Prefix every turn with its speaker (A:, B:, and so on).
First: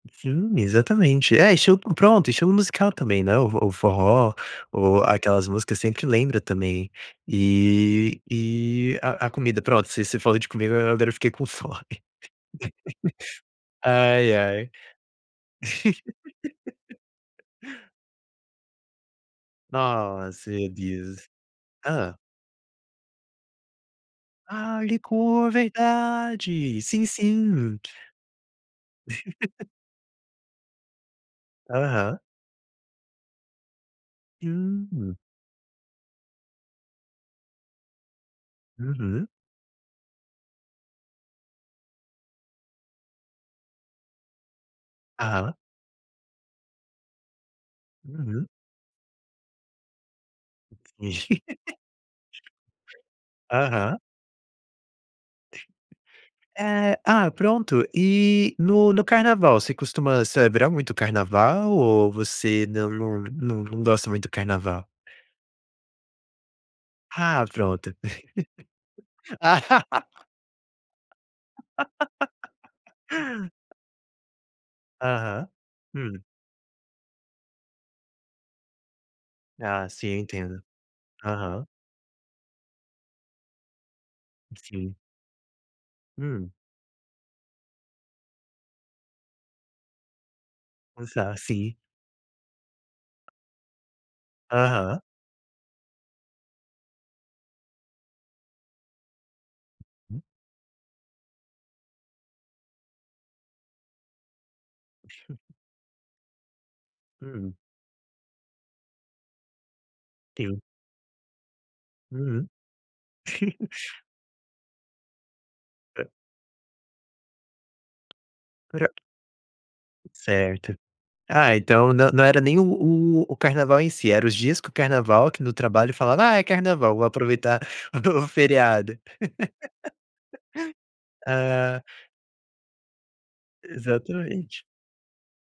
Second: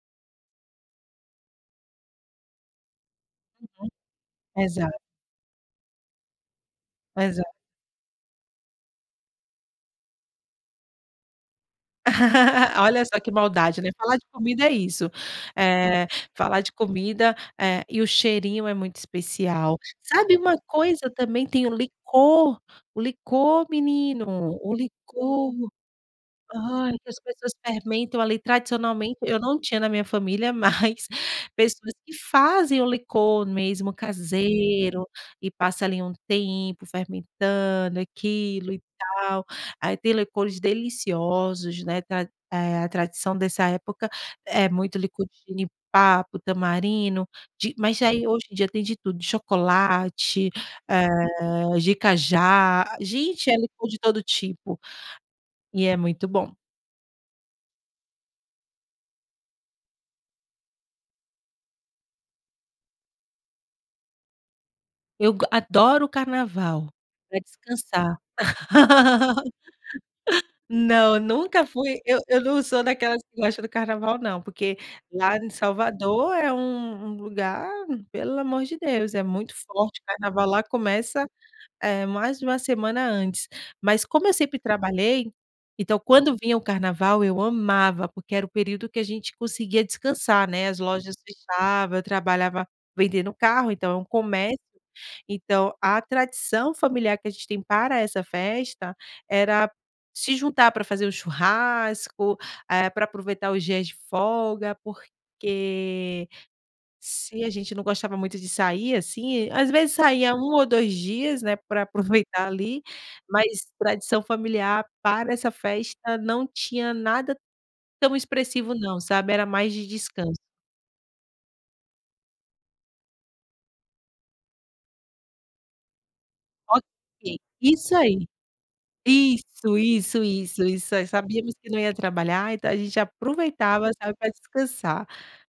A: Sim, exatamente. É, esti p pronto, estilo musical também, né, o f o forró,
B: Uhum. Exato.
A: ou aquelas músicas sempre lembra também.
B: Exa
A: E e a a comida, pronto, ce você falou de comida, a agora eu fiquei com fome.
B: Olha só que maldade, né, falar de
A: Ai,
B: comida
A: ai.
B: é isso. Eh, falar de comida, eh e o cheirinho é muito especial. Sabe,
A: Nossa,
B: uma
A: meu
B: coisa
A: Deus.
B: também tem o
A: Hã?
B: licor, o licor menino, o
A: Ah, licor,
B: licor.
A: verdade.
B: Ai,
A: Sim,
B: que as pessoas
A: sim.
B: fermentam, ali, tradicionalmente. Eu não tinha na minha família, mas pessoas que
A: Aham.
B: fazem o licor mesmo caseiro,
A: Hum.
B: e passa ali um tempo fermentando aquilo, e
A: Uhum.
B: tal. Ai, tem licores deliciosos, né, tra eh, a tradição dessa época, é muito licor de
A: Aham.
B: jenipapo, tamarindo, de mas já aí hoje
A: Uhum.
B: em dia tem de tudo, de chocolate, eh, de cajá. Gente, é licor
A: Aham.
B: de todo tipo. E é muito bom.
A: É, ah, pronto. E, no no carnaval, você costuma celebrar muito o carnaval, ou você não não não não gosta muito do carnaval?
B: Eu go adoro o carnaval, pra
A: Ah, pronto.
B: descansar.
A: Ah!
B: Não, nunca fui eu eu não sou daquelas que gosta do carnaval não, porque lá
A: Aham.
B: em
A: Hum?
B: Salvador é um um lugar, pelo amor de Deus, é muito
A: Ah,
B: forte.
A: sim, eu
B: Carnaval lá
A: entendo.
B: começa,
A: Aham.
B: eh, mais de 1 semana antes. Mas como eu sempre
A: Sim.
B: trabalhei, então quando
A: Hum?
B: vinha o carnaval, eu amava, porque era o período que a gente conseguia descansar, né, as lojas
A: Já, sim.
B: fechavam, eu trabalhava vendendo carro, então é um comércio.
A: Aham.
B: Então, a tradição familiar que a gente tem para essa festa, era se juntar pra fazer um churrasco, eh, pra aproveitar os dias de folga, porque se a
A: Hum.
B: gente não gostava muito de sair, assim às vezes saía 1
A: Teu.
B: ou 2 dias, né, pra aproveitar
A: Uhum.
B: ali, mas tradição familiar para essa festa não tinha nada tão expressivo
A: Pra
B: não, sabe, era mais de descanso.
A: Certo. Ah, então não não era nem o o-o carnaval em si, era os dias que o carnaval, que no trabalho falava: "Ah, é
B: Ok,
A: carnaval, vou aproveitar
B: isso
A: do
B: aí.
A: feriado".
B: Isso, isso, isso, isso, eh, sabíamos que não
A: Ah.
B: ia trabalhar, então a gente aproveitava, sabe, pra
A: Exatamente.
B: descansar.